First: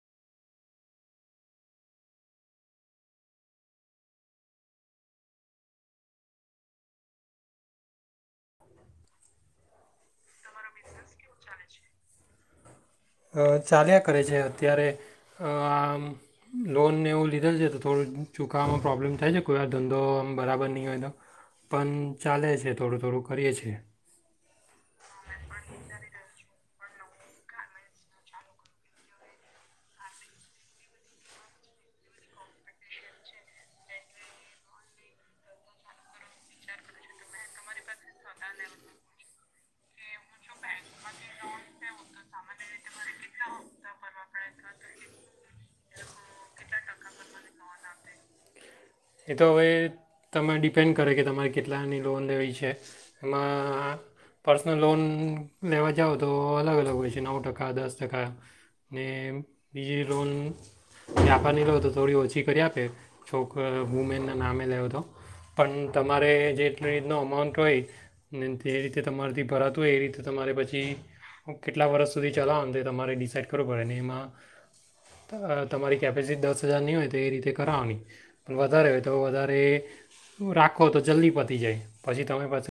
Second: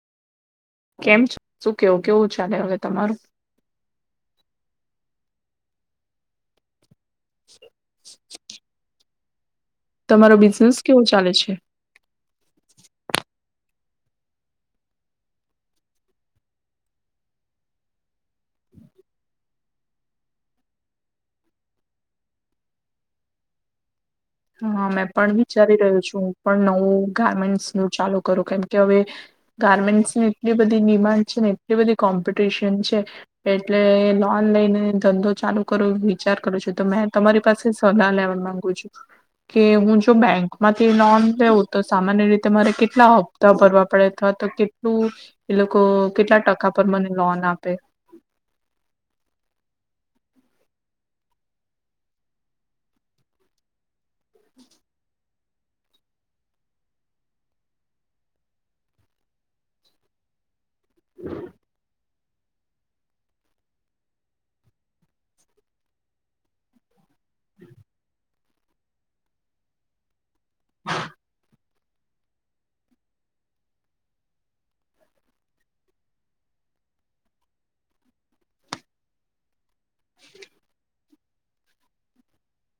કેમ શું કેવું કેવું ચાલે હવે તમારું [inaudible] તમારો બિઝનેસ કેવો ચાલે છે? અ ચાલ્યા કરે છે અત્યારે આમ લોનને એવું લીધેલ છે તો થોડુંક ચુખાવામાં પ્રોબ્લેમ થાય છે કોઈ વાર ધંધો આમ બરાબર નહીં હોય તો પણ ચાલે છે થોડું થોડુંક કરીએ છે હ મેં પણ વિચારી રહ્યું છું પણ નવું ગારમેન્ટ્સ નું ચાલુ કરું કેમ કે હવે ગારમેન્ટ્સની એટલી બધી ડિમાન્ડ છે ને એટલી બધી કોમ્પિટિશન છે એટલે લોન લઈને ધંધો ચાલુ કરવો એ વિચાર કરું છું તો મેં તમારી પાસે સલાહ લેવા માંગુ છું કે હું જો બેંકમાંથી લોન લેઉું તો સામાન્ય રીતે મારે કેટલા હપ્તા ભરવા પડે અથવા તો કેટલું એ લોકો કેટલા ટકા પર મને લોન આપે એ તો હવે તમે ડિપેન્ડ કરે કે તમારે કેટલાની લોન લેવી છે એમાં પર્સનલ લોન લેવા જાઓ તો અલગ અલગ હોય છે નવ ટકા દસ ટકા ને બીજી લોન વ્યાપારની લો તો થોડી ઓછી એ કરી આપે તો વુમેનના નામે લેવ તો પણ તમારે જે રીતનો અમાઉન્ટ હોય ને જે રીતે તમારથી ભરાતું હોય એ રીતે તો તમારે પછી કેટલા વર્ષ સુધી ચલાવવાનું તે તમારે ડિસાઇડ કરવું પડે ને એમાં તમારી કેપેસિટી દસ હજારની હોય તો એ રીતે કરાવવાની પણ વધારે હોય તો વધારે રાખો તો જલ્દી પતી જાય પછી તમે પછી